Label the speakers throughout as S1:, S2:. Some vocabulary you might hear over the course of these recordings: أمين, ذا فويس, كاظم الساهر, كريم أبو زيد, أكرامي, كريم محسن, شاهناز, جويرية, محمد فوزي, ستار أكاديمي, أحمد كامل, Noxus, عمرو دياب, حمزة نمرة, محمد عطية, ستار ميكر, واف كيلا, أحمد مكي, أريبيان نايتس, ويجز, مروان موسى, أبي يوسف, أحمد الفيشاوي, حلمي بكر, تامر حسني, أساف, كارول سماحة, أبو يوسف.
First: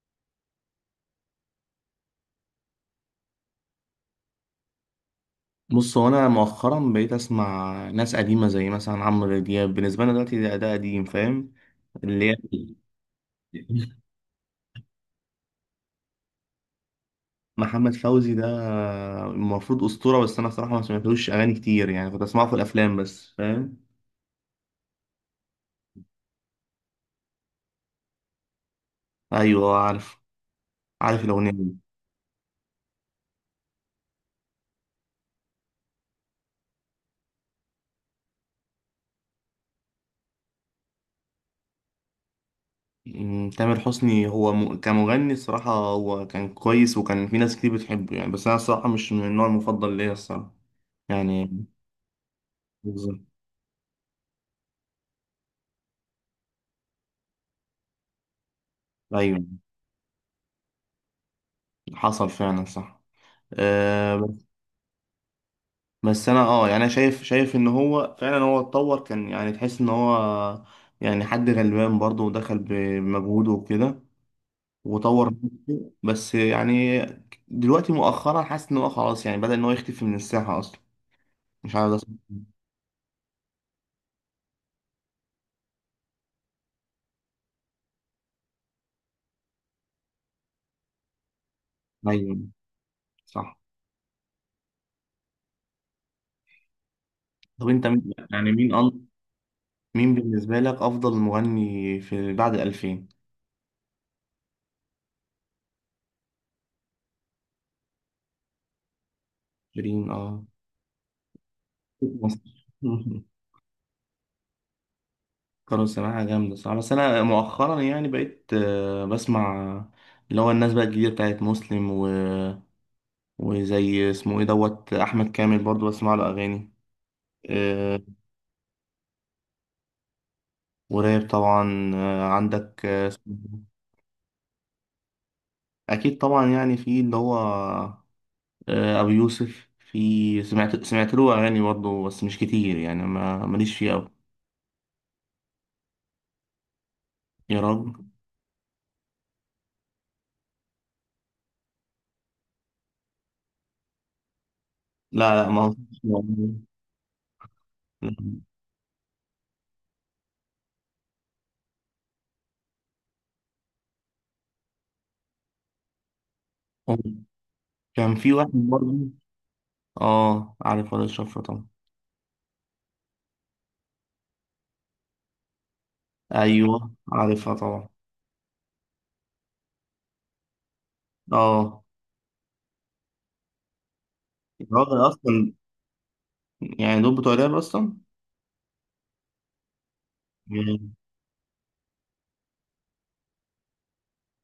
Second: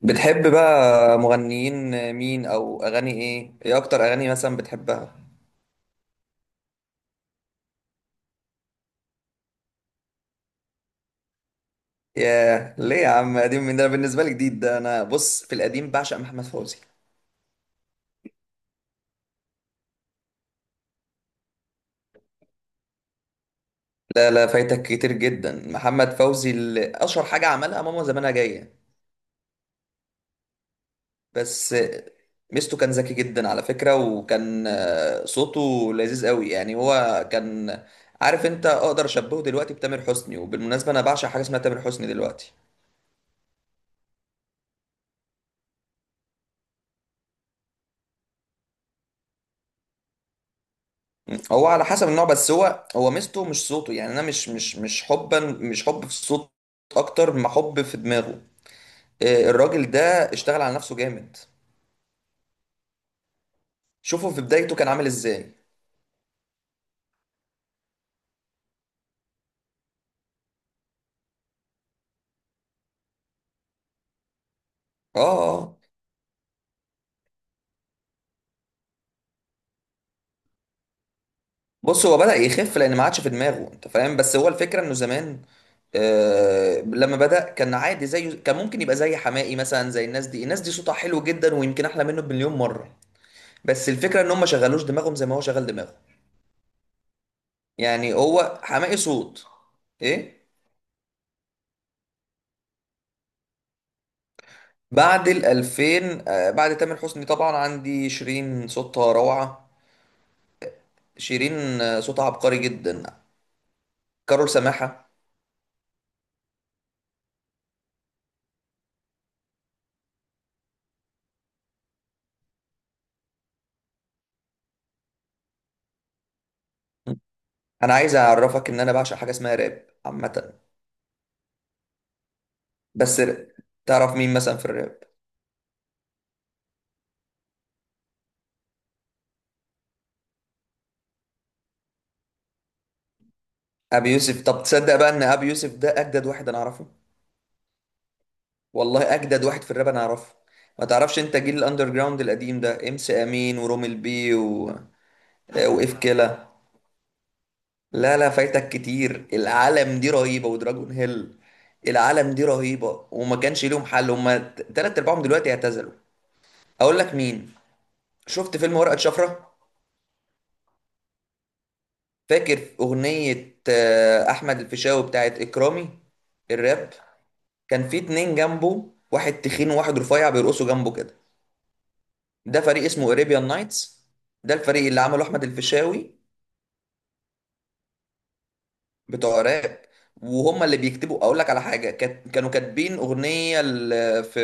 S1: بتحب بقى مغنيين مين او اغاني ايه اكتر اغاني مثلا بتحبها؟
S2: بص، هو انا مؤخرا بقيت اسمع ناس قديمه زي مثلا عمرو دياب، بالنسبه لنا دلوقتي ده قديم، فاهم؟ اللي هي
S1: ياه ليه يا عم؟ قديم من ده؟ أنا بالنسبه لي جديد ده. انا بص، في القديم بعشق محمد فوزي.
S2: محمد فوزي ده المفروض اسطوره، بس انا صراحه ما سمعتلوش اغاني كتير يعني، كنت اسمعه في الافلام بس، فاهم؟
S1: لا لا، فايتك كتير جدا. محمد فوزي اللي اشهر حاجه عملها ماما زمانها جايه
S2: ايوه عارف الاغنيه
S1: بس.
S2: دي.
S1: ميزته كان ذكي جدا على فكره، وكان صوته لذيذ قوي. يعني هو كان، عارف انت، اقدر اشبهه دلوقتي بتامر حسني. وبالمناسبه انا بعشق حاجه اسمها تامر حسني دلوقتي.
S2: تامر حسني هو كمغني الصراحه هو كان كويس، وكان في ناس كتير بتحبه يعني، بس انا الصراحه مش من النوع المفضل ليا الصراحه، يعني.
S1: هو على حسب النوع، بس هو
S2: بالظبط.
S1: ميزته مش صوته. يعني انا مش حب في الصوت اكتر ما حب في دماغه.
S2: ايوه،
S1: الراجل ده اشتغل على نفسه جامد.
S2: حصل فعلا، صح.
S1: شوفوا
S2: آه،
S1: في بدايته كان عامل ازاي.
S2: بس انا يعني انا شايف ان هو فعلا، هو اتطور، كان يعني تحس ان هو يعني حد غلبان برضه ودخل بمجهوده وكده،
S1: اه،
S2: وطور
S1: آه. آه.
S2: نفسه، بس يعني دلوقتي مؤخرا حاسس ان هو خلاص، يعني بدأ ان هو يختفي من الساحة اصلا، مش عارف ده
S1: بص،
S2: صح
S1: هو بدأ يخف لان ما عادش في دماغه، انت فاهم، بس هو الفكرة انه زمان، آه، لما بدأ كان عادي زيه. كان ممكن يبقى زي حماقي مثلا، زي الناس دي. الناس دي صوتها حلو جدا ويمكن احلى
S2: ولا.
S1: منه
S2: ايوه،
S1: بمليون مرة،
S2: صح.
S1: بس الفكرة ان هم ما شغلوش دماغهم زي ما هو شغل دماغه.
S2: طب انت
S1: يعني
S2: يعني
S1: هو حماقي صوت.
S2: مين
S1: ايه؟
S2: بالنسبة لك افضل مغني في بعد 2000؟
S1: بعد ال 2000، بعد تامر حسني طبعا عندي شيرين، صوتها روعة.
S2: شيرين، اه.
S1: شيرين، صوتها عبقري جدا.
S2: مصر.
S1: كارول سماحة.
S2: كانوا سماعة جامدة، صح، بس أنا مؤخرا يعني بقيت بسمع اللي هو الناس بقى الجديدة بتاعت مسلم وزي اسمه ايه دوت أحمد كامل، برضو بسمع له أغاني.
S1: انا
S2: آه،
S1: عايز اعرفك ان انا بعشق حاجة اسمها راب عامة.
S2: وراب طبعا، عندك،
S1: بس
S2: اسمه
S1: ر-
S2: إيه؟
S1: تعرف مين مثلا في الراب؟
S2: أكيد طبعا، يعني في اللي هو أبو يوسف، في سمعت له أغاني برضو، بس مش كتير يعني، ما ماليش فيه أوي.
S1: ابي يوسف؟ طب تصدق بقى ان ابي يوسف ده اجدد واحد انا اعرفه.
S2: يا رب.
S1: والله اجدد واحد في الراب انا اعرفه. ما تعرفش انت جيل الاندر جراوند القديم ده؟ امس امين ورومل بي
S2: لا، لا، ما
S1: واف كيلا. لا لا، فايتك كتير. العالم دي رهيبة، ودراجون هيل، العالم دي رهيبة وما كانش ليهم حل. هما تلات ارباعهم دلوقتي اعتزلوا.
S2: هو-
S1: اقول لك مين.
S2: كان في واحد
S1: شفت فيلم ورقة
S2: برضو.
S1: شفرة؟
S2: اه عارف، ولا الشفرة طبعا.
S1: فاكر اغنية احمد الفيشاوي بتاعت اكرامي،
S2: ايوه
S1: الراب؟
S2: عارفها طبعا.
S1: كان في اتنين جنبه، واحد تخين وواحد رفيع، بيرقصوا جنبه كده.
S2: اه،
S1: ده فريق اسمه اريبيان نايتس. ده الفريق اللي
S2: الراجل
S1: عمله احمد
S2: اصلا
S1: الفيشاوي.
S2: يعني دول بتوع الراب اصلا.
S1: بتوع راب. وهم اللي
S2: يعني-
S1: بيكتبوا. اقول لك على حاجه، كانوا كاتبين اغنيه في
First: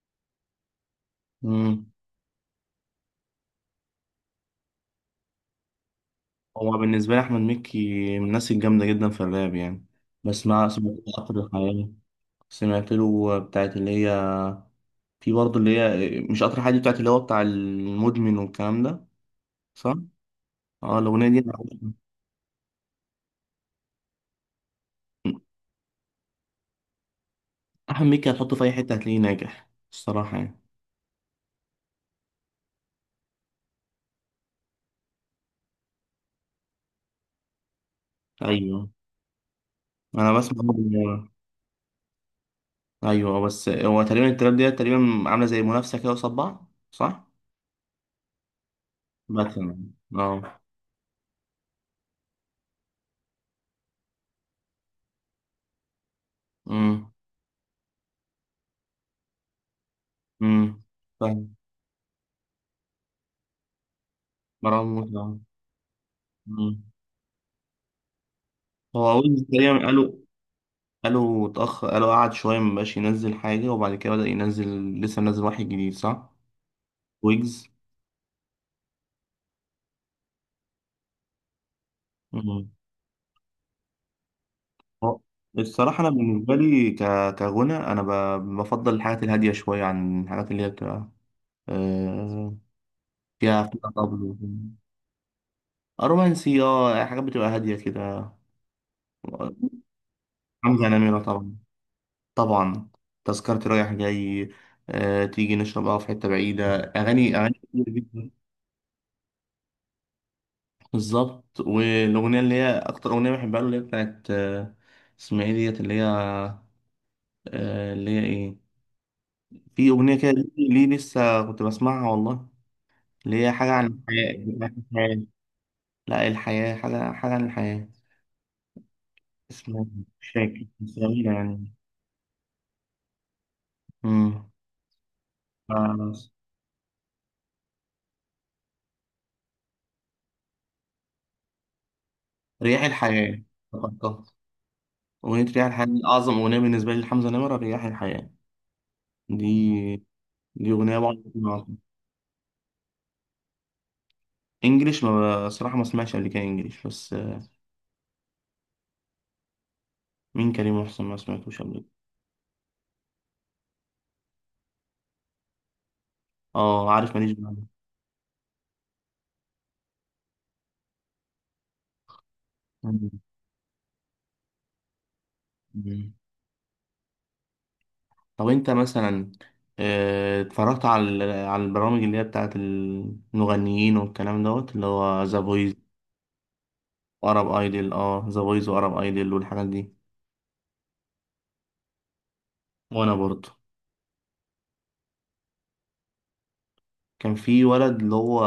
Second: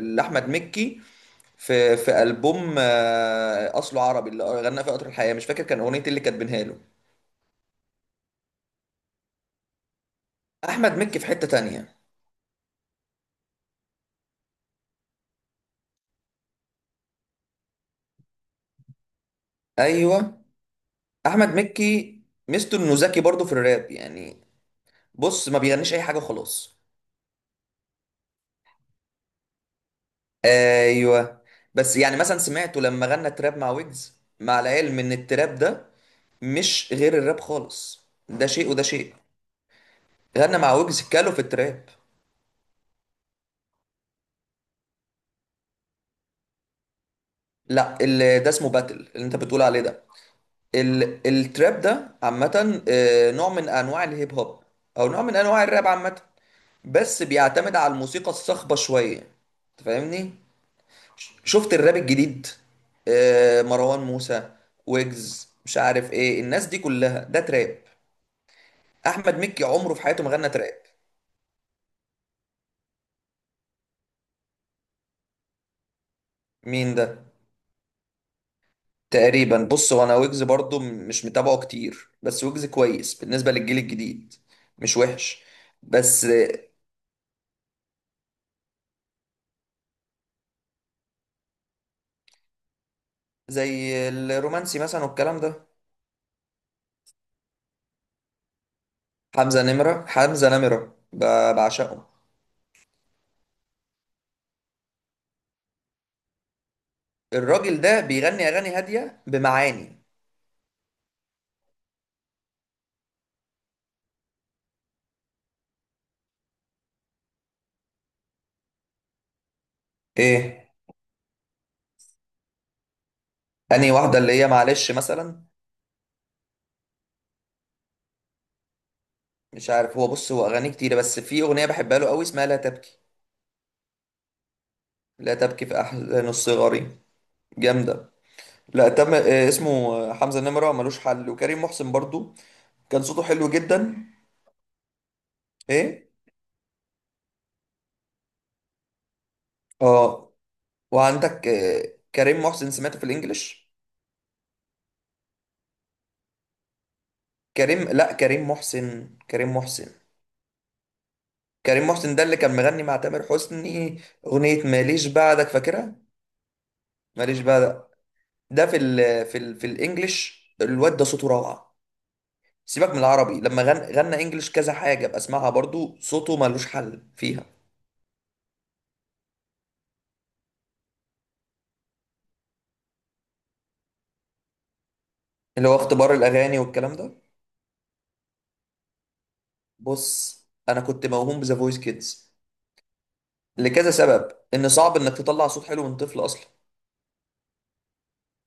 S1: لاحمد مكي،
S2: مم.
S1: في البوم اصله عربي، اللي غنى فيه قطر الحياه. مش فاكر كان اغنيه إيه اللي كاتبينها له.
S2: هو بالنسبه لي احمد مكي من الناس الجامده جدا في الراب يعني، بس ما سمعت
S1: احمد
S2: له
S1: مكي في
S2: قطر
S1: حته
S2: الحياه.
S1: تانية.
S2: سمعت له بتاعت اللي هي، في برضه اللي هي مش قطر الحياه دي، بتاعت اللي هو بتاع المدمن والكلام ده، صح؟
S1: ايوه،
S2: اه، الاغنيه دي
S1: احمد مكي ميزته انه ذكي برضه في الراب يعني. بص، ما بيغنيش اي حاجه وخلاص.
S2: احمد مكي هتحطه في اي حته هتلاقيه ناجح الصراحه يعني.
S1: ايوه. بس يعني مثلا سمعته لما غنى تراب مع ويجز، مع العلم ان التراب ده مش غير الراب خالص، ده شيء وده
S2: ايوه.
S1: شيء.
S2: انا
S1: غنى
S2: بسمع.
S1: مع ويجز كالو في التراب.
S2: ايوه، بس هو تقريبا التراب ديت تقريبا عامله زي منافسه كده قصاد بعض، صح؟
S1: لا، اللي ده اسمه باتل اللي انت بتقول
S2: باتمان.
S1: عليه ده.
S2: اه.
S1: التراب ده عامة نوع من انواع الهيب هوب، او نوع من انواع الراب عامة،
S2: امم
S1: بس بيعتمد على الموسيقى الصاخبة شوية. انت فاهمني؟
S2: امم فاهم.
S1: شفت الراب الجديد، مروان موسى،
S2: مروان موسى، آه.
S1: ويجز؟ مش عارف ايه، الناس دي
S2: أمم.
S1: كلها ده تراب.
S2: هو
S1: احمد
S2: ويجز
S1: مكي
S2: تقريبا
S1: عمره في
S2: قالوا
S1: حياته ما غنى تراب.
S2: قالوا اتأخر، قالوا قعد شويه مبقاش ينزل حاجه وبعد كده بدأ ينزل، لسه منزل واحد جديد، صح؟
S1: مين ده؟
S2: ويجز.
S1: تقريبا، بص، هو انا ويجز برضو مش متابعه كتير، بس ويجز
S2: أمم.
S1: كويس بالنسبة للجيل الجديد. مش
S2: هو
S1: وحش.
S2: الصراحه انا
S1: بس
S2: بالنسبه لي كغنى انا بفضل الحاجات الهاديه شويه عن الحاجات اللي هي بتبقى آه، فيها
S1: زي
S2: فيها طبل وكده.
S1: الرومانسي مثلا والكلام ده.
S2: رومانسي، اه، حاجات بتبقى هاديه كده.
S1: حمزة نمرة، حمزة
S2: حمزة
S1: نمرة
S2: نمرة طبعا،
S1: بعشقه.
S2: طبعا. تذكرتي رايح جاي، تيجي نشرب قهوة في حتة بعيدة، أغاني
S1: الراجل
S2: كتير
S1: ده
S2: جدا.
S1: بيغني اغاني هادية بمعاني.
S2: بالظبط. والأغنية اللي هي أكتر أغنية بحبها له اللي هي بتاعت اسمها إيه ديت اللي هي اللي هي إيه، في أغنية كده، ليه
S1: ايه
S2: ليه لسه كنت بسمعها والله، اللي هي حاجة عن
S1: انهي واحدة
S2: الحياة.
S1: اللي هي، معلش،
S2: الحياة.
S1: مثلا؟
S2: لا، الحياة، حاجة عن الحياة،
S1: مش
S2: اسمها.
S1: عارف. هو،
S2: مش
S1: بص، هو
S2: فاكر
S1: اغاني كتيرة،
S2: بس
S1: بس
S2: جميلة
S1: في اغنية
S2: يعني.
S1: بحبها له قوي، اسمها لا تبكي.
S2: امم.
S1: لا تبكي في
S2: آه،
S1: احزان الصغار. جامدة. لا تم إيه اسمه آه، حمزة نمرة ملوش حل. وكريم محسن برضو
S2: رياح
S1: كان صوته
S2: الحياة،
S1: حلو جدا.
S2: افتكرتها. أغنية رياح الحياة دي
S1: ايه؟
S2: أعظم أغنية بالنسبة لي لحمزة نمرة. رياح الحياة دي
S1: اه.
S2: دي أغنية بقعد
S1: وعندك
S2: أسمعها على طول.
S1: كريم محسن، سمعته في الانجليش؟
S2: إنجليش، ما صراحة ما سمعتش قبل كده إنجليش، بس
S1: كريم لا كريم محسن، كريم محسن
S2: مين كريم محسن؟ ما سمعتوش قبل كده.
S1: كريم محسن ده اللي كان مغني مع تامر حسني، اغنية ماليش بعدك، فاكرها؟
S2: أه عارف، ماليش
S1: ماليش
S2: بعمل.
S1: بعدك. ده في ال في ال في الانجليش الواد ده صوته روعة. سيبك من العربي، لما غنى انجليش كذا حاجة بسمعها برضو،
S2: مم.
S1: صوته ملوش حل فيها.
S2: طب أنت مثلا اتفرجت على البرامج اللي هي بتاعت المغنيين والكلام دوت، اللي هو ذا
S1: اللي
S2: فويس
S1: هو اختبار الاغاني والكلام ده.
S2: وأرب أيدل. أه، ذا فويس وأرب أيدل والحاجات دي.
S1: بص، انا كنت موهوم بذا فويس كيدز
S2: وأنا برضه.
S1: لكذا سبب. ان صعب انك تطلع صوت حلو من طفل اصلا.
S2: كان في ولد اللي هو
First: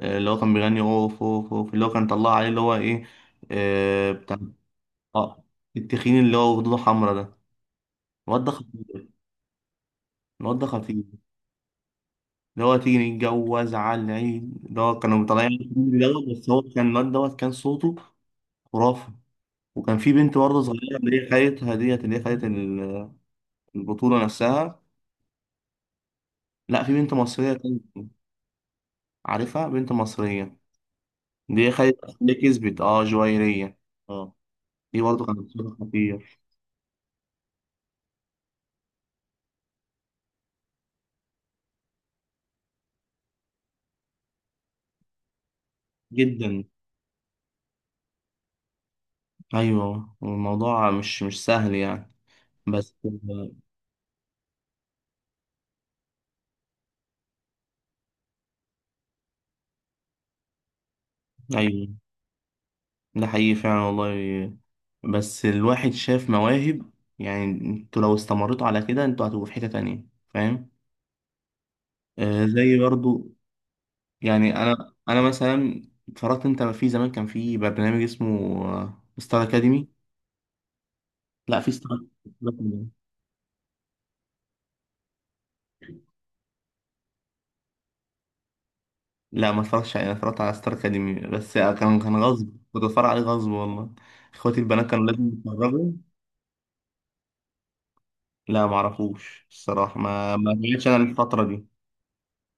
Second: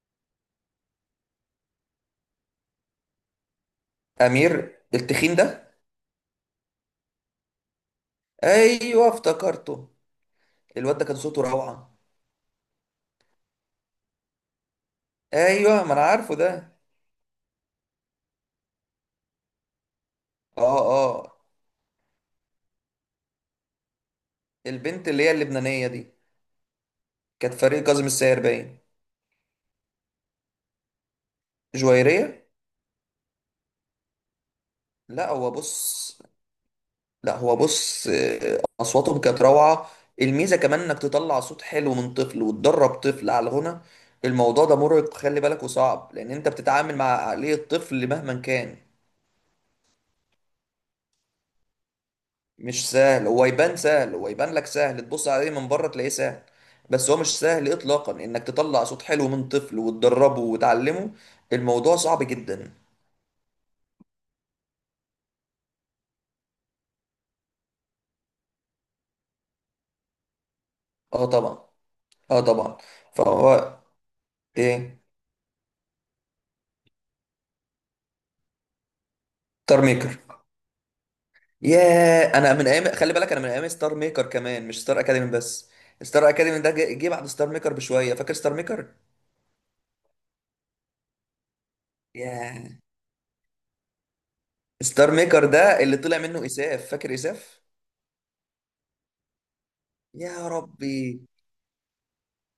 S2: اللي هو كان بيغني اوف اوف اوف، اللي هو كان طلع عليه اللي هو ايه، بتاع،
S1: امير التخين
S2: اه
S1: ده؟
S2: التخين اللي هو خدوده حمرا ده. الواد ده خطير.
S1: ايوه، افتكرته.
S2: الواد ده
S1: الواد
S2: خطير.
S1: ده كان صوته روعه.
S2: اللي هو تيجي نتجوز على العيد، اللي هو كانوا مطلعين
S1: ايوه، ما انا عارفه
S2: دوت، بس هو
S1: ده.
S2: كان الواد دوت كان صوته خرافي. وكان في بنت برضه
S1: اه.
S2: صغيرة اللي هي
S1: اه.
S2: خدتها ديت، اللي هي خدت البطولة نفسها.
S1: البنت اللي هي اللبنانيه دي
S2: لا، في بنت مصرية
S1: كانت
S2: كانت،
S1: فريق كاظم الساهر، باين.
S2: عارفها، بنت مصرية دي خدت، اللي
S1: جويريه.
S2: كسبت اه جويرية. اه، دي برضه
S1: لا،
S2: كانت
S1: هو،
S2: صوتها
S1: بص،
S2: خطير
S1: لا، هو، بص، اصواتهم كانت روعه. الميزه كمان انك تطلع صوت حلو من طفل، وتدرب طفل على الغنى. الموضوع ده مرهق، خلي بالك، وصعب، لان انت
S2: جدا.
S1: بتتعامل مع عقليه طفل مهما كان.
S2: ايوه، الموضوع مش سهل يعني.
S1: مش
S2: بس
S1: سهل. هو يبان سهل، هو يبان لك سهل، تبص عليه من بره تلاقيه سهل، بس هو مش سهل اطلاقا انك تطلع صوت حلو من طفل وتدربه وتعلمه. الموضوع
S2: ايوه،
S1: صعب جدا.
S2: ده حقيقي فعلا والله. بس الواحد شاف مواهب. يعني انتوا لو استمرتوا على كده انتوا هتبقوا في حتة تانية، فاهم؟
S1: اه طبعا. اه طبعا
S2: زي برضو.
S1: فهو.
S2: يعني انا
S1: ايه؟
S2: انا مثلا اتفرجت انت في زمان كان في برنامج اسمه ستار
S1: ستار
S2: اكاديمي.
S1: ميكر.
S2: لا، في ستار.
S1: ياه، انا من ايام، خلي بالك، انا من ايام ستار ميكر كمان، مش ستار اكاديمي بس. ستار اكاديمي ده جه بعد ستار ميكر بشويه، فاكر ستار ميكر.
S2: لا، ما اتفرجتش عليه. انا اتفرجت على ستار اكاديمي، بس كان غصب،
S1: ياه.
S2: كنت اتفرج عليه غصب والله. اخواتي البنات كانوا
S1: ستار
S2: لازم
S1: ميكر ده
S2: يتفرجوا.
S1: اللي طلع منه اساف، فاكر اساف؟
S2: لا، معرفوش الصراحة، ما
S1: يا
S2: ما جيتش أنا
S1: ربي.
S2: الفترة دي.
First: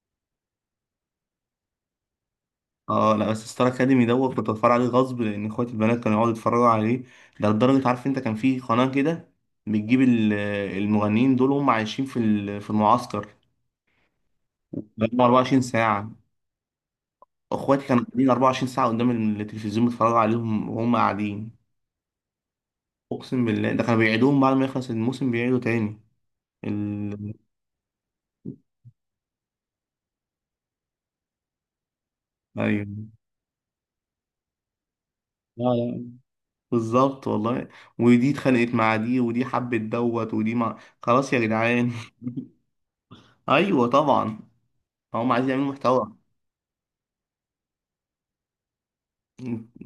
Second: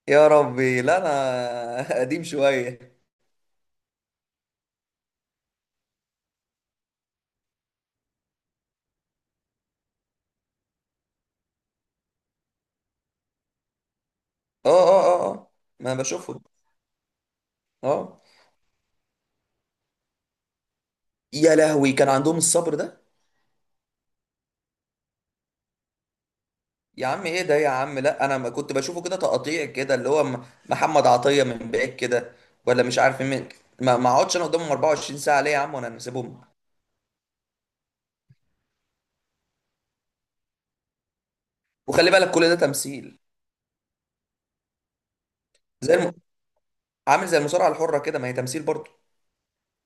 S1: يا ربي، لا انا قديم شويه.
S2: اه، لا بس ستار اكاديمي دوت كنت بتفرج عليه غصب لان اخواتي البنات كانوا يقعدوا يتفرجوا عليه. ده لدرجه، عارف انت، كان في قناه كده بتجيب المغنيين دول وهم عايشين في المعسكر
S1: اه اه
S2: بقالهم
S1: اه اه.
S2: 24
S1: ما
S2: ساعه.
S1: بشوفه.
S2: اخواتي كانوا
S1: اه.
S2: قاعدين 24 ساعه قدام التلفزيون بيتفرجوا عليهم وهم قاعدين.
S1: يا لهوي، كان عندهم الصبر ده؟
S2: اقسم بالله، ده كانوا بيعيدوهم بعد ما يخلص الموسم بيعيدوا تاني
S1: يا عم،
S2: ال...
S1: ايه ده يا عم؟ لا انا ما كنت بشوفه كده، تقطيع كده، اللي هو محمد عطيه من بعيد كده، ولا
S2: ايوه.
S1: مش عارف مين. ما اقعدش انا قدامهم 24 ساعه ليه يا
S2: لا،
S1: عم، وانا
S2: لا،
S1: نسيبهم.
S2: بالظبط والله. ودي اتخانقت مع دي، ودي حبت دوت، ودي مع، خلاص يا جدعان.
S1: وخلي بالك كل ده تمثيل.
S2: ايوه طبعا، هم عايزين يعملوا
S1: زي الم...
S2: محتوى.
S1: عامل زي المصارعه الحره كده، ما هي تمثيل برضه.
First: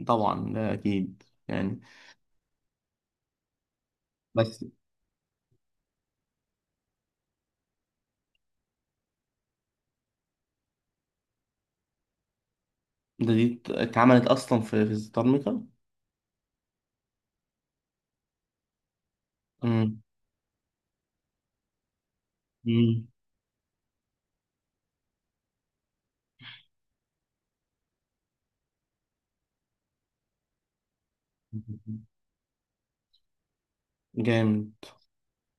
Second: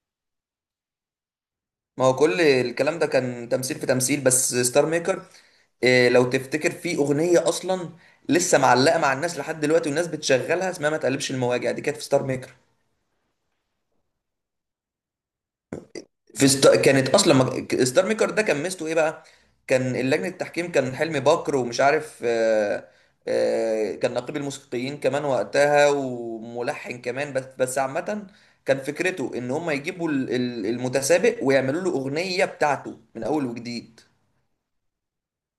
S2: طبعا ده اكيد يعني.
S1: ما هو كل الكلام ده كان تمثيل في تمثيل، بس
S2: بس
S1: ستار ميكر، إيه لو تفتكر، في اغنيه اصلا لسه معلقه مع الناس لحد دلوقتي، والناس بتشغلها، اسمها ما تقلبش المواجع، دي كانت في ستار ميكر.
S2: دي اتعملت اصلا في ستار ميكر.
S1: في ست... كانت اصلا ما... ستار ميكر ده كان ميزته ايه بقى؟ كان
S2: امم
S1: اللجنه التحكيم، كان حلمي بكر، ومش عارف
S2: أمم.
S1: كان نقيب الموسيقيين كمان وقتها، وملحن كمان بس، بس عامه، كان فكرته ان هم يجيبوا المتسابق ويعملوا له اغنيه بتاعته من اول وجديد،
S2: جامد.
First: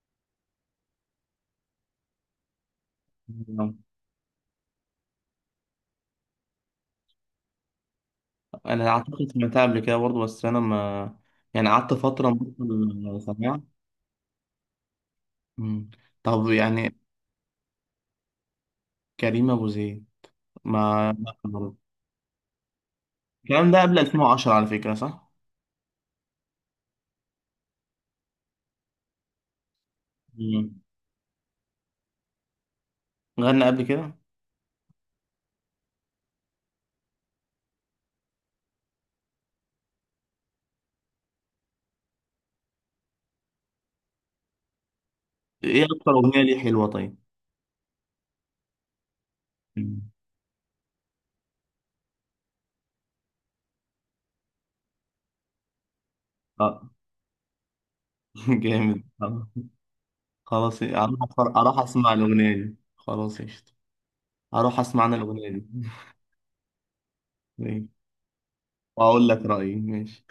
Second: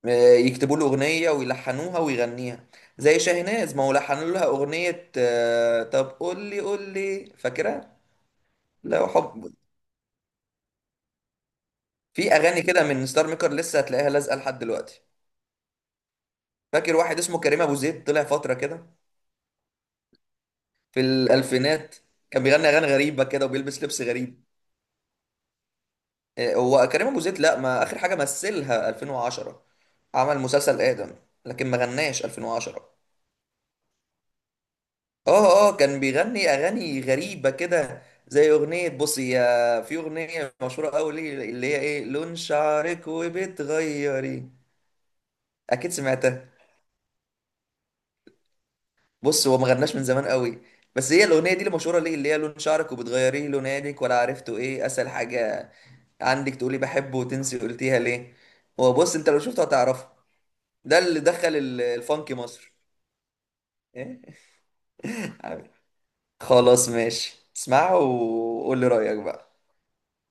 S1: يكتبوا له اغنيه ويلحنوها ويغنيها. زي شاهناز، ما هو لحنوا لها اغنيه طب قول لي، قول لي، فاكرها؟
S2: انا
S1: لو
S2: اعتقد
S1: حب.
S2: سمعتها قبل كده برضه، بس انا ما يعني قعدت فتره
S1: في اغاني كده من
S2: مبطل
S1: ستار ميكر
S2: سماع.
S1: لسه هتلاقيها لازقه لحد دلوقتي.
S2: أمم. طب يعني
S1: فاكر واحد اسمه كريم ابو زيد طلع فتره كده
S2: كريم ابو زيد،
S1: في
S2: ما ما-
S1: الالفينات، كان بيغني اغاني غريبه كده
S2: الكلام ده
S1: وبيلبس
S2: قبل
S1: لبس غريب؟
S2: 2010 على فكره، صح؟
S1: هو كريم ابو زيد، لا، ما اخر حاجه مثلها 2010، عمل
S2: مم.
S1: مسلسل ادم، لكن ما غناش 2010.
S2: غنى قبل كده.
S1: اه، اه، كان بيغني اغاني غريبه كده، زي اغنيه بصي يا، في اغنيه مشهوره قوي ليه، اللي هي ايه، لون شعرك وبتغيري.
S2: ايه
S1: اكيد
S2: اكتر اغنيه
S1: سمعتها.
S2: ليه حلوه؟ طيب.
S1: بص، هو ما غناش
S2: مم.
S1: من زمان قوي، بس هي الاغنيه دي اللي مشهوره ليه، اللي هي لون شعرك وبتغيريه لونك ولا عرفته، ايه اسهل حاجه عندك، تقولي
S2: اه.
S1: بحبه، وتنسي قلتيها ليه. هو
S2: جامد،
S1: بص، انت لو
S2: آه.
S1: شفته هتعرفه.
S2: خلاص،
S1: ده
S2: إيه،
S1: اللي دخل
S2: اروح اسمع
S1: الفانك
S2: الاغنيه
S1: مصر.
S2: دي. خلاص قشطه.
S1: إيه؟
S2: اروح اسمع انا الاغنيه دي.
S1: خلاص ماشي،
S2: ماشي.
S1: اسمعها وقول لي رايك
S2: واقول لك
S1: بقى.
S2: رايي. ماشي.